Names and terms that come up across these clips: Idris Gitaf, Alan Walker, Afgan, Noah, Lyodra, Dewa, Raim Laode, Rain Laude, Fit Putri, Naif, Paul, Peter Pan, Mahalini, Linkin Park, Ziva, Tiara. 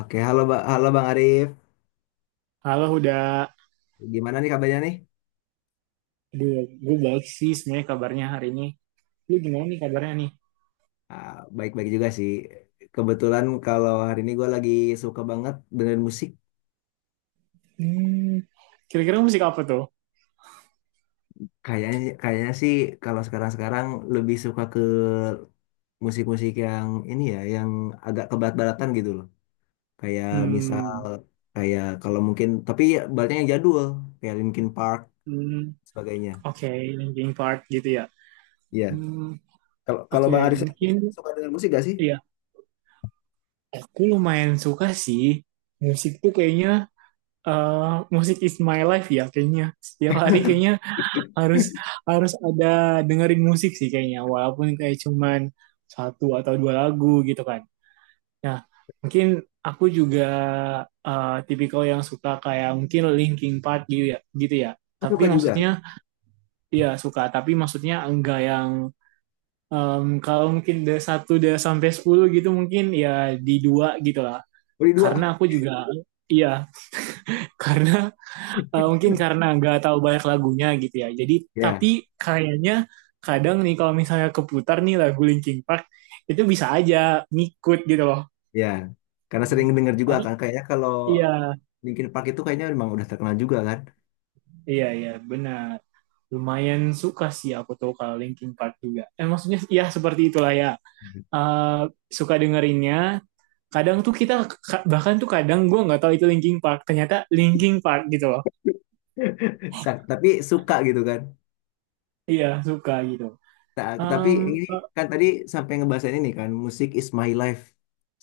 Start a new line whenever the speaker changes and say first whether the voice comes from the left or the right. left: Oke, halo, halo Bang Arif.
right: Halo Huda,
left: Gimana nih kabarnya nih?
right: aduh gue baik sih sebenarnya kabarnya hari ini. Lu gimana nih kabarnya nih?
left: Ah, baik-baik juga sih. Kebetulan kalau hari ini gue lagi suka banget dengan musik.
right: Hmm, kira-kira musik apa tuh?
left: Kayaknya kayaknya sih kalau sekarang-sekarang lebih suka ke musik-musik yang ini ya, yang agak kebarat-baratan gitu loh. Kayak misal
right: Hmm,
left: kayak kalau mungkin tapi ya baratnya yang jadul, kayak Linkin Park
right: hmm,
left: sebagainya.
right: oke, Linkin Park gitu ya.
left: Iya.
right: Hmm,
left: Kalau kalau
right: oke,
left: Bang Arif sendiri
right: mungkin
left: suka dengan musik gak sih?
right: ya. Aku lumayan suka sih musik tuh kayaknya eh, musik is my life ya kayaknya. Setiap hari kayaknya harus harus ada dengerin musik sih kayaknya walaupun kayak cuman satu atau dua lagu gitu kan. Ya, mungkin aku juga tipikal yang suka kayak mungkin Linkin Park gitu ya, gitu ya.
left: Oh,
right: Tapi
left: suka juga.
right: maksudnya ya suka, tapi maksudnya enggak yang kalau mungkin dari satu dari sampai 10 gitu mungkin ya di dua gitu lah.
left: Beri
right: Karena
left: dua.
right: aku juga iya, karena mungkin karena enggak tahu banyak lagunya gitu ya. Jadi
left: Ya.
right: tapi kayaknya kadang nih kalau misalnya keputar nih lagu Linkin Park itu bisa aja ngikut gitu loh.
left: Ya, karena sering dengar juga
right: Tapi
left: kan kayaknya kalau
right: iya.
left: Linkin Park itu kayaknya memang udah terkenal juga kan.
right: Iya, iya, benar. Lumayan suka sih aku tuh kalau Linkin Park juga. Maksudnya ya seperti itulah ya. Eh, suka dengerinnya. Kadang tuh kita, bahkan tuh kadang gue nggak tahu itu Linkin Park. Ternyata Linkin Park gitu loh.
left: Tapi suka gitu kan.
right: Iya, suka gitu.
left: Tapi
right: Em,
left: ini
right: eh,
left: kan tadi sampai ngebahas ini kan musik is my life.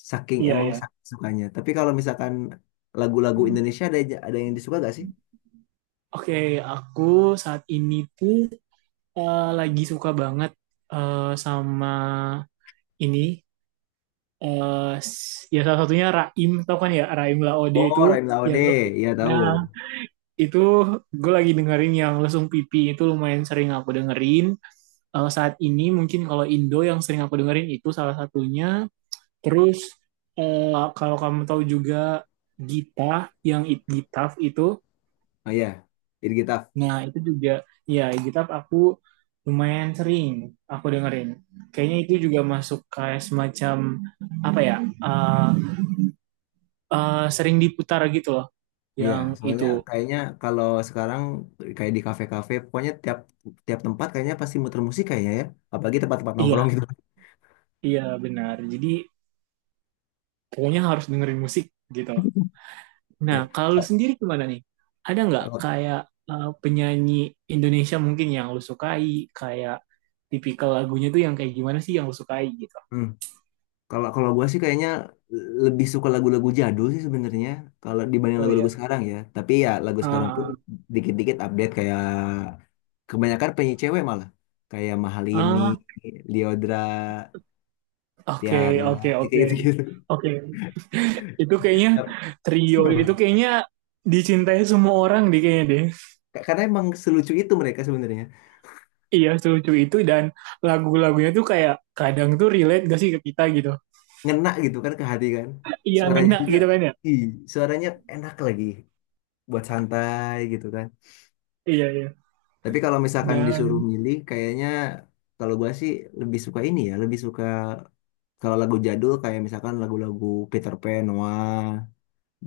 left: Saking
right: iya,
left: emang
right: iya.
left: saking sukanya. Tapi kalau misalkan lagu-lagu Indonesia ada yang disuka gak sih?
right: Oke, aku saat ini tuh lagi suka banget sama ini. eh ya salah satunya Raim, tau kan ya Raim Laode
left: Oh,
right: itu
left: Rain Laude,
right: yang.
left: iya tahu.
right: Nah, itu gue lagi dengerin yang lesung pipi itu lumayan sering aku dengerin. Saat ini mungkin kalau Indo yang sering aku dengerin itu salah satunya. Terus kalau kamu tahu juga Gita yang It Gitaf itu,
left: Oh iya, Idris Gitaf.
right: nah itu juga ya It Gitaf aku lumayan sering aku dengerin. Kayaknya itu juga masuk kayak semacam apa ya? eh, sering diputar gitu loh
left: Iya,
right: yang
left: soalnya
right: itu.
left: kayaknya kalau sekarang kayak di kafe-kafe, pokoknya tiap tiap tempat kayaknya pasti muter musik kayaknya ya. Apalagi tempat-tempat nongkrong
right: Iya,
left: gitu.
right: iya benar. Jadi pokoknya harus dengerin musik gitu. Nah,
left: Ya.
right: kalau lu sendiri gimana nih? Ada nggak
left: Kalau
right: kayak penyanyi Indonesia mungkin yang lu sukai, kayak tipikal lagunya tuh yang kayak gimana sih yang lu sukai gitu?
left: hmm, kalau kalau gue sih kayaknya lebih suka lagu-lagu jadul sih sebenarnya kalau dibanding
right: Oh
left: lagu-lagu
right: ya.
left: sekarang ya. Tapi ya lagu sekarang pun
right: Ah,
left: dikit-dikit update kayak kebanyakan penyanyi cewek malah kayak Mahalini,
right: ah,
left: Lyodra,
right: oke,
left: Tiara,
right: oke,
left: ya kayak
right: oke.
left: gitu-gitu.
right: Oke, itu kayaknya trio itu
left: Emang.
right: kayaknya dicintai semua orang deh kayaknya deh.
left: Karena emang selucu itu mereka sebenarnya.
right: Iya, selucu itu dan lagu-lagunya tuh kayak kadang tuh relate gak sih ke kita gitu.
left: Ngena gitu kan ke hati kan.
right: Iya,
left: Suaranya
right: ngena
left: juga,
right: gitu kan ya.
left: ih, suaranya enak lagi buat santai gitu kan.
right: Iya, iya.
left: Tapi kalau misalkan disuruh
right: Dan,
left: milih, kayaknya kalau gua sih lebih suka ini ya, lebih suka kalau lagu jadul kayak misalkan lagu-lagu Peter Pan, Noah,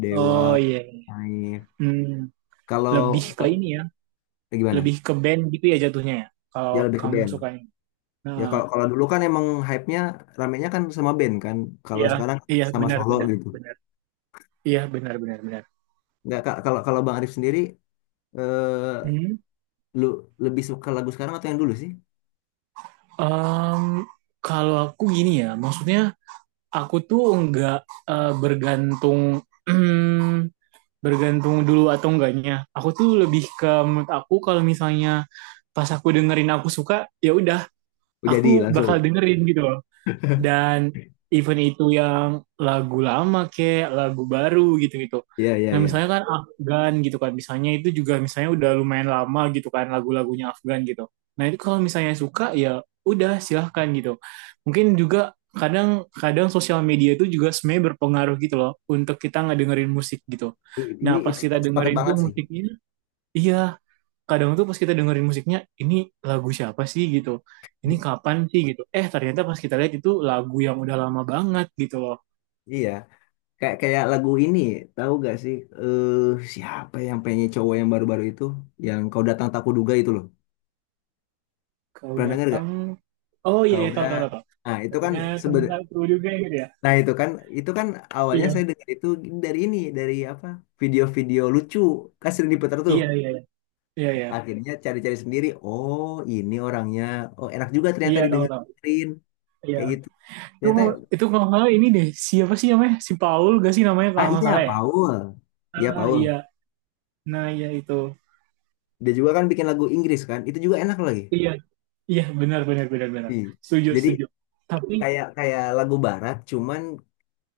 left: Dewa,
right: oh iya. Iya.
left: Naif.
right: Hmm, lebih
left: Kalau
right: ke ini ya, lebih
left: Gimana?
right: ke band gitu ya jatuhnya ya. Kalau
left: Ya lebih ke
right: kamu
left: band.
right: sukanya.
left: Ya
right: Nah,
left: kalau kalau dulu kan emang hype-nya ramenya kan sama band kan. Kalau
right: iya,
left: sekarang
right: iya
left: sama
right: benar
left: solo
right: benar
left: gitu.
right: benar. Iya benar benar benar.
left: Nggak Kak, kalau kalau Bang Arif sendiri eh
right: Hmm.
left: lu lebih suka lagu sekarang atau yang dulu sih?
right: em, kalau aku gini ya, maksudnya aku tuh nggak bergantung bergantung dulu atau enggaknya. Aku tuh lebih ke menurut aku kalau misalnya pas aku dengerin aku suka, ya udah,
left: Oh, jadi
right: aku
left: langsung.
right: bakal dengerin gitu dan event itu yang lagu lama kayak lagu baru gitu-gitu.
left: Iya, iya,
right: Nah
left: iya.
right: misalnya kan Afgan gitu kan, misalnya itu juga misalnya udah lumayan lama gitu kan lagu-lagunya Afgan gitu. Nah itu kalau misalnya suka ya udah silahkan gitu. Mungkin juga kadang kadang sosial media itu juga sebenarnya berpengaruh gitu loh untuk kita ngedengerin musik gitu. Nah
left: Ini
right: pas
left: it's
right: kita
left: sepakat
right: dengerin tuh
left: banget sih.
right: musiknya, iya kadang tuh pas kita dengerin musiknya ini lagu siapa sih gitu ini kapan sih gitu eh ternyata pas kita lihat itu lagu yang udah lama banget gitu loh.
left: Iya. Kayak kayak lagu ini, tahu gak sih? Eh Siapa yang penyanyi cowok yang baru-baru itu, yang kau datang tak kuduga itu loh.
right: Kau
left: Pernah denger gak?
right: datang. Oh iya
left: Kau
right: iya, tahu
left: udah.
right: tahu tahu tahu.
left: Nah itu
right: Kau
left: kan
right: datang
left: seben.
right: satu juga gitu ya.
left: Nah itu kan awalnya
right: Iya
left: saya dengar itu dari apa? Video-video lucu kan sering diputar tuh.
right: iya iya iya iya iya
left: Akhirnya cari-cari sendiri. Oh ini orangnya. Oh enak juga ternyata
right: iya. Tahu tahu.
left: didengerin
right: Iya,
left: kayak gitu.
right: itu.
left: Ternyata
right: Itu kalau nggak salah ini deh siapa sih namanya si Paul gak sih namanya
left: ah
right: kalau nggak
left: Iya
right: salah ya.
left: Paul, iya
right: Ah
left: Paul.
right: iya. Nah iya itu.
left: Dia juga kan bikin lagu Inggris kan. Itu juga enak lagi.
right: Iya iya benar benar benar benar.
left: Ih,
right: Setuju
left: jadi
right: setuju. Tapi
left: kayak kayak lagu barat cuman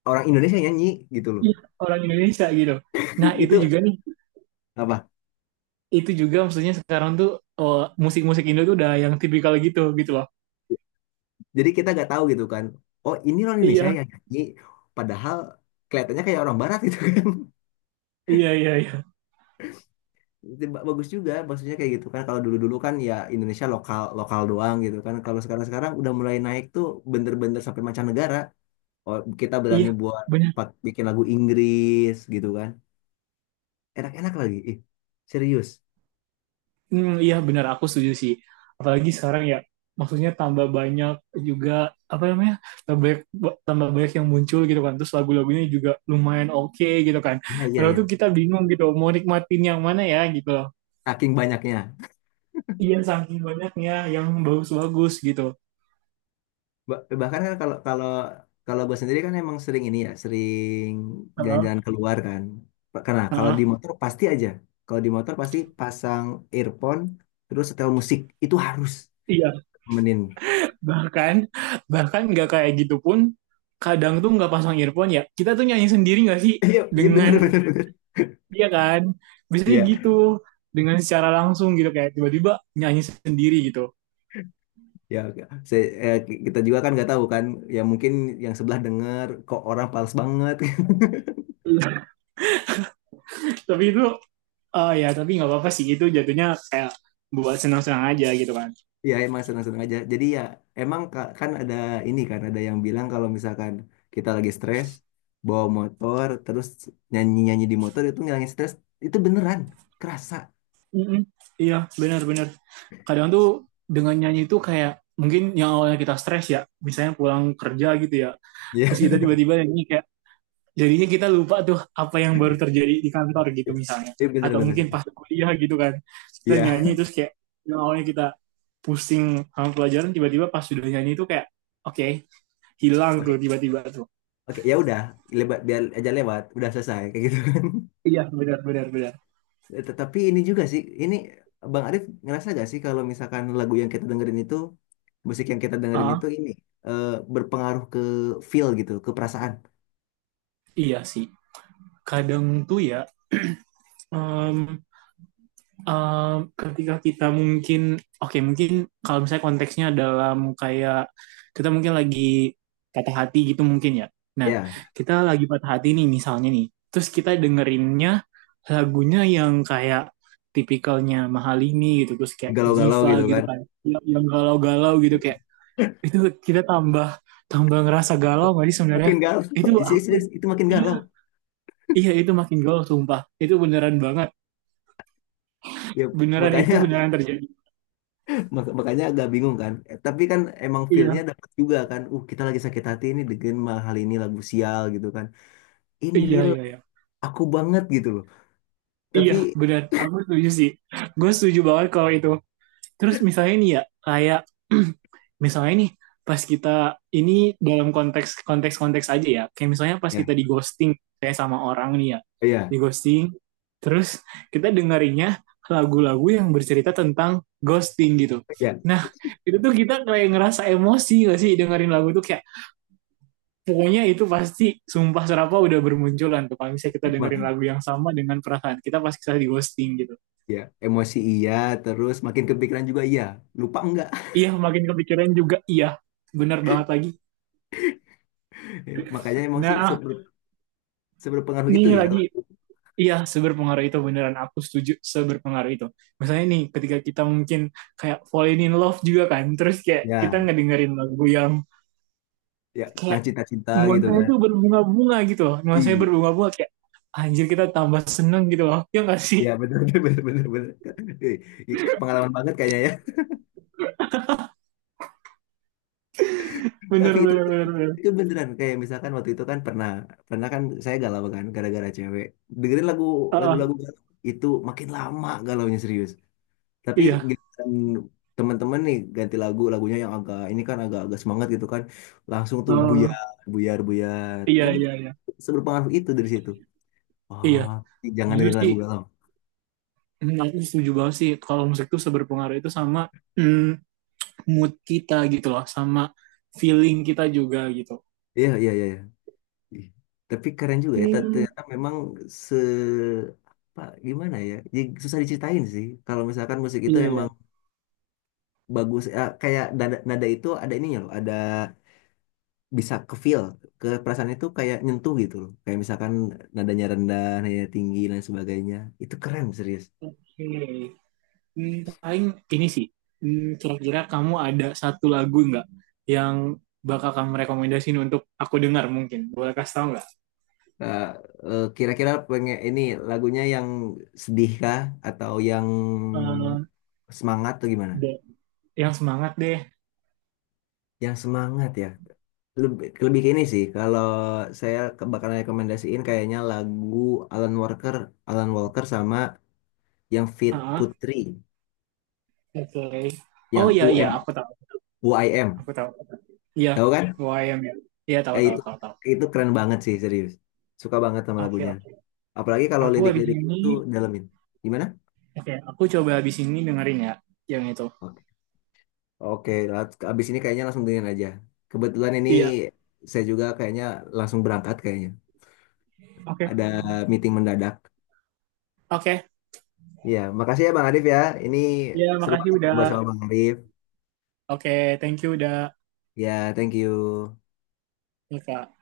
left: orang Indonesia nyanyi gitu loh.
right: iya orang Indonesia gitu. Nah itu
left: Itu
right: juga nih,
left: apa,
right: itu juga maksudnya sekarang tuh oh, musik-musik Indo tuh udah yang tipikal gitu gitu loh.
left: jadi kita nggak tahu gitu kan, oh ini orang Indonesia
right: Iya,
left: yang nyanyi padahal kelihatannya kayak orang barat gitu kan.
right: iya, iya, iya.
left: Itu bagus juga maksudnya kayak gitu kan. Kalau dulu-dulu kan ya Indonesia lokal lokal doang gitu kan, kalau sekarang-sekarang udah mulai naik tuh, bener-bener sampai mancanegara. Oh, kita berani
right: Iya,
left: buat
right: benar.
left: buat bikin lagu Inggris gitu kan, enak-enak lagi ih serius,
right: Iya, benar aku setuju sih. Apalagi sekarang ya maksudnya tambah banyak juga apa namanya? tambah banyak, tambah banyak yang muncul gitu kan. Terus lagu-lagunya juga lumayan oke gitu kan.
left: iya iya
right: Kalau
left: iya,
right: tuh kita bingung gitu mau nikmatin yang mana ya gitu loh.
left: saking banyaknya.
right: Iya, saking banyaknya yang bagus-bagus gitu.
left: Bahkan kan kalau kalau kalau gue sendiri kan emang sering ini ya, sering
right: Heeh,
left: jalan-jalan keluar kan. Karena kalau di
right: heeh.
left: motor pasti aja, kalau di motor pasti pasang earphone terus setel musik itu harus
right: Iya,
left: temenin.
right: bahkan bahkan nggak kayak gitu pun kadang tuh nggak pasang earphone ya kita tuh nyanyi sendiri nggak sih
left: Iya iya bener
right: dengan
left: bener bener,
right: dia ya kan biasanya
left: iya,
right: gitu dengan secara langsung gitu kayak tiba-tiba nyanyi sendiri gitu.
left: ya oke. Saya- eh, Kita juga kan nggak tahu kan, ya mungkin yang sebelah denger kok orang pals banget.
right: Tapi itu oh ya tapi nggak apa-apa sih itu jatuhnya kayak buat senang-senang aja gitu kan.
left: Ya emang senang-senang aja. Jadi ya emang kan ada ini kan ada yang bilang kalau misalkan kita lagi stres bawa motor terus nyanyi-nyanyi di motor itu ngilangin stres, itu beneran kerasa.
right: Mm-mm. Iya benar-benar kadang tuh dengan nyanyi itu kayak mungkin yang awalnya kita stres ya misalnya pulang kerja gitu ya
left: Ya.
right: terus kita tiba-tiba nyanyi kayak jadinya kita lupa tuh apa yang baru terjadi di kantor gitu misalnya
left: Iya
right: atau
left: bener-bener
right: mungkin pas
left: serius.
right: kuliah gitu kan kita
left: Iya.
right: nyanyi terus kayak yang awalnya kita pusing sama pelajaran tiba-tiba pas sudah nyanyi itu kayak oke okay, hilang
left: Oke.
right: tuh tiba-tiba tuh
left: Oke, ya udah, lebat biar aja lewat, udah selesai kayak gitu kan.
right: iya benar benar benar.
left: Tetapi ini juga sih, ini Bang Arif ngerasa gak sih kalau misalkan lagu yang kita dengerin itu, musik yang kita dengerin
right: Ah
left: itu eh, berpengaruh ke feel gitu, ke perasaan.
right: iya sih kadang tuh ya em, um, ketika kita mungkin oke okay, mungkin kalau misalnya konteksnya dalam kayak kita mungkin lagi patah hati gitu mungkin ya. Nah,
left: Ya.
right: kita lagi patah hati nih misalnya nih. Terus kita dengerinnya lagunya yang kayak tipikalnya Mahalini gitu terus kayak
left: Galau-galau
right: Ziva
left: gitu
right: gitu
left: kan,
right: kan. Yang galau-galau gitu kayak itu kita tambah tambah ngerasa galau nggak sih sebenarnya?
left: makin galau.
right: Itu aku
left: Itu makin
right: iya
left: galau
right: iya itu makin galau sumpah. Itu beneran banget.
left: ya,
right: Beneran itu
left: makanya.
right: beneran terjadi.
left: Makanya agak bingung kan. Eh, tapi kan emang feelnya
right: Iya.
left: dapat juga kan, kita lagi sakit hati ini dengan mah hal ini lagu sial gitu kan, ini
right: Iya,
left: real
right: iya, iya.
left: aku banget gitu loh. Tapi
right: Iya, benar. Aku setuju sih. Gue setuju banget kalau itu. Terus misalnya nih ya, kayak misalnya nih pas kita ini dalam konteks konteks konteks aja ya. Kayak misalnya pas
left: ya,
right: kita di ghosting kayak sama orang nih ya.
left: oh
right: Di
left: ya,
right: ghosting terus kita dengerinnya lagu-lagu yang bercerita tentang ghosting gitu.
left: ya
right: Nah, itu tuh kita kayak ngerasa emosi gak sih dengerin lagu tuh kayak pokoknya itu pasti sumpah serapa udah bermunculan tuh kalau misalnya kita
left: ma-
right: dengerin lagu yang sama dengan perasaan kita pas kita di ghosting gitu
left: ya emosi iya, terus makin kepikiran juga iya, lupa enggak.
right: iya makin kepikiran juga iya benar banget lagi.
left: Ya, makanya emang sih
right: Nah
left: seberpengaruh
right: ini
left: itu ya,
right: lagi iya seberpengaruh itu beneran aku setuju seberpengaruh itu misalnya nih ketika kita mungkin kayak falling in love juga kan terus kayak kita
left: ya
right: ngedengerin lagu yang
left: ya tentang
right: kayak
left: cinta-cinta gitu
right: nuansanya
left: kan.
right: itu berbunga-bunga gitu loh nuansanya
left: Iya.
right: berbunga-bunga kayak anjir kita tambah seneng gitu loh ya nggak sih
left: Iya benar-benar, benar-benar betul. Ih, ih, pengalaman banget kayaknya ya. Tapi
right: bener bener
left: tapi
right: bener, bener.
left: itu beneran kayak misalkan waktu itu kan pernah pernah kan saya galau kan gara-gara cewek. Dengerin lagu
right: Uh,
left: lagu-lagu galau, itu makin lama galaunya serius. Tapi
right: iya.
left: giliran teman-teman nih ganti lagunya yang agak ini kan agak agak semangat gitu kan, langsung tuh
right: Oh,
left: buyar buyar buyar.
right: iya
left: Oh,
right: iya iya.
left: seberpengaruh itu dari situ.
right: Iya,
left: Oh jangan
right: jujur
left: dengerin
right: sih
left: lagu galau.
right: aku setuju banget sih kalau musik tuh seberpengaruh itu sama hmm, mood kita gitu loh, sama feeling kita juga gitu.
left: Iya iya iya, iya. Ih, tapi keren juga ya,
right: hmm,
left: ternyata memang se apa, gimana ya? Jadi susah diceritain sih. Kalau misalkan musik itu
right: iya iya.
left: emang bagus ya, kayak nada, nada itu ada ininya loh, ada bisa ke feel, ke perasaan itu kayak nyentuh gitu loh. Kayak misalkan nadanya rendah, nadanya tinggi dan sebagainya. Itu keren serius.
right: Oke. Hmm, paling ini sih, kira-kira kamu ada satu lagu nggak yang bakal kamu rekomendasiin untuk aku dengar mungkin? Boleh kasih tahu nggak?
left: Eh, Kira-kira pengen ini lagunya yang sedih kah atau yang
right: Eh,
left: semangat atau gimana?
right: de- yang semangat deh.
left: Yang semangat ya. Lebih ke ini sih, kalau saya bakal rekomendasiin kayaknya lagu Alan Walker, Alan Walker, yang Fit
right: Ah,
left: Putri,
right: oke. Oh
left: yang
right: iya
left: U
right: iya,
left: UM,
right: aku tahu.
left: UIM,
right: Aku tahu. Iya,
left: tahu kan?
right: UAM ya. Iya,
left: Ya.
right: tahu
left: Ya
right: tahu
left: itu
right: tahu tahu.
left: itu keren banget sih serius, suka banget sama
right: Oke,
left: lagunya.
right: oke.
left: Apalagi kalau
right: Aku habis
left: lirik-lirik
right: ini
left: itu dalemin. Gimana?
right: oke, aku coba habis ini dengerin ya yang itu.
left: Oke, oke. Abis ini kayaknya langsung dengerin aja. Kebetulan ini
right: Iya,
left: saya juga kayaknya langsung berangkat kayaknya.
right: oke.
left: Ada meeting mendadak.
right: Oke.
left: Iya, makasih ya Bang Arif ya. Ini
right: Ya,
left: seru
right: makasih
left: banget
right: udah
left: ngobrol sama Bang Arif.
right: oke, thank you udah
left: Ya, thank you.
right: ya, Kak.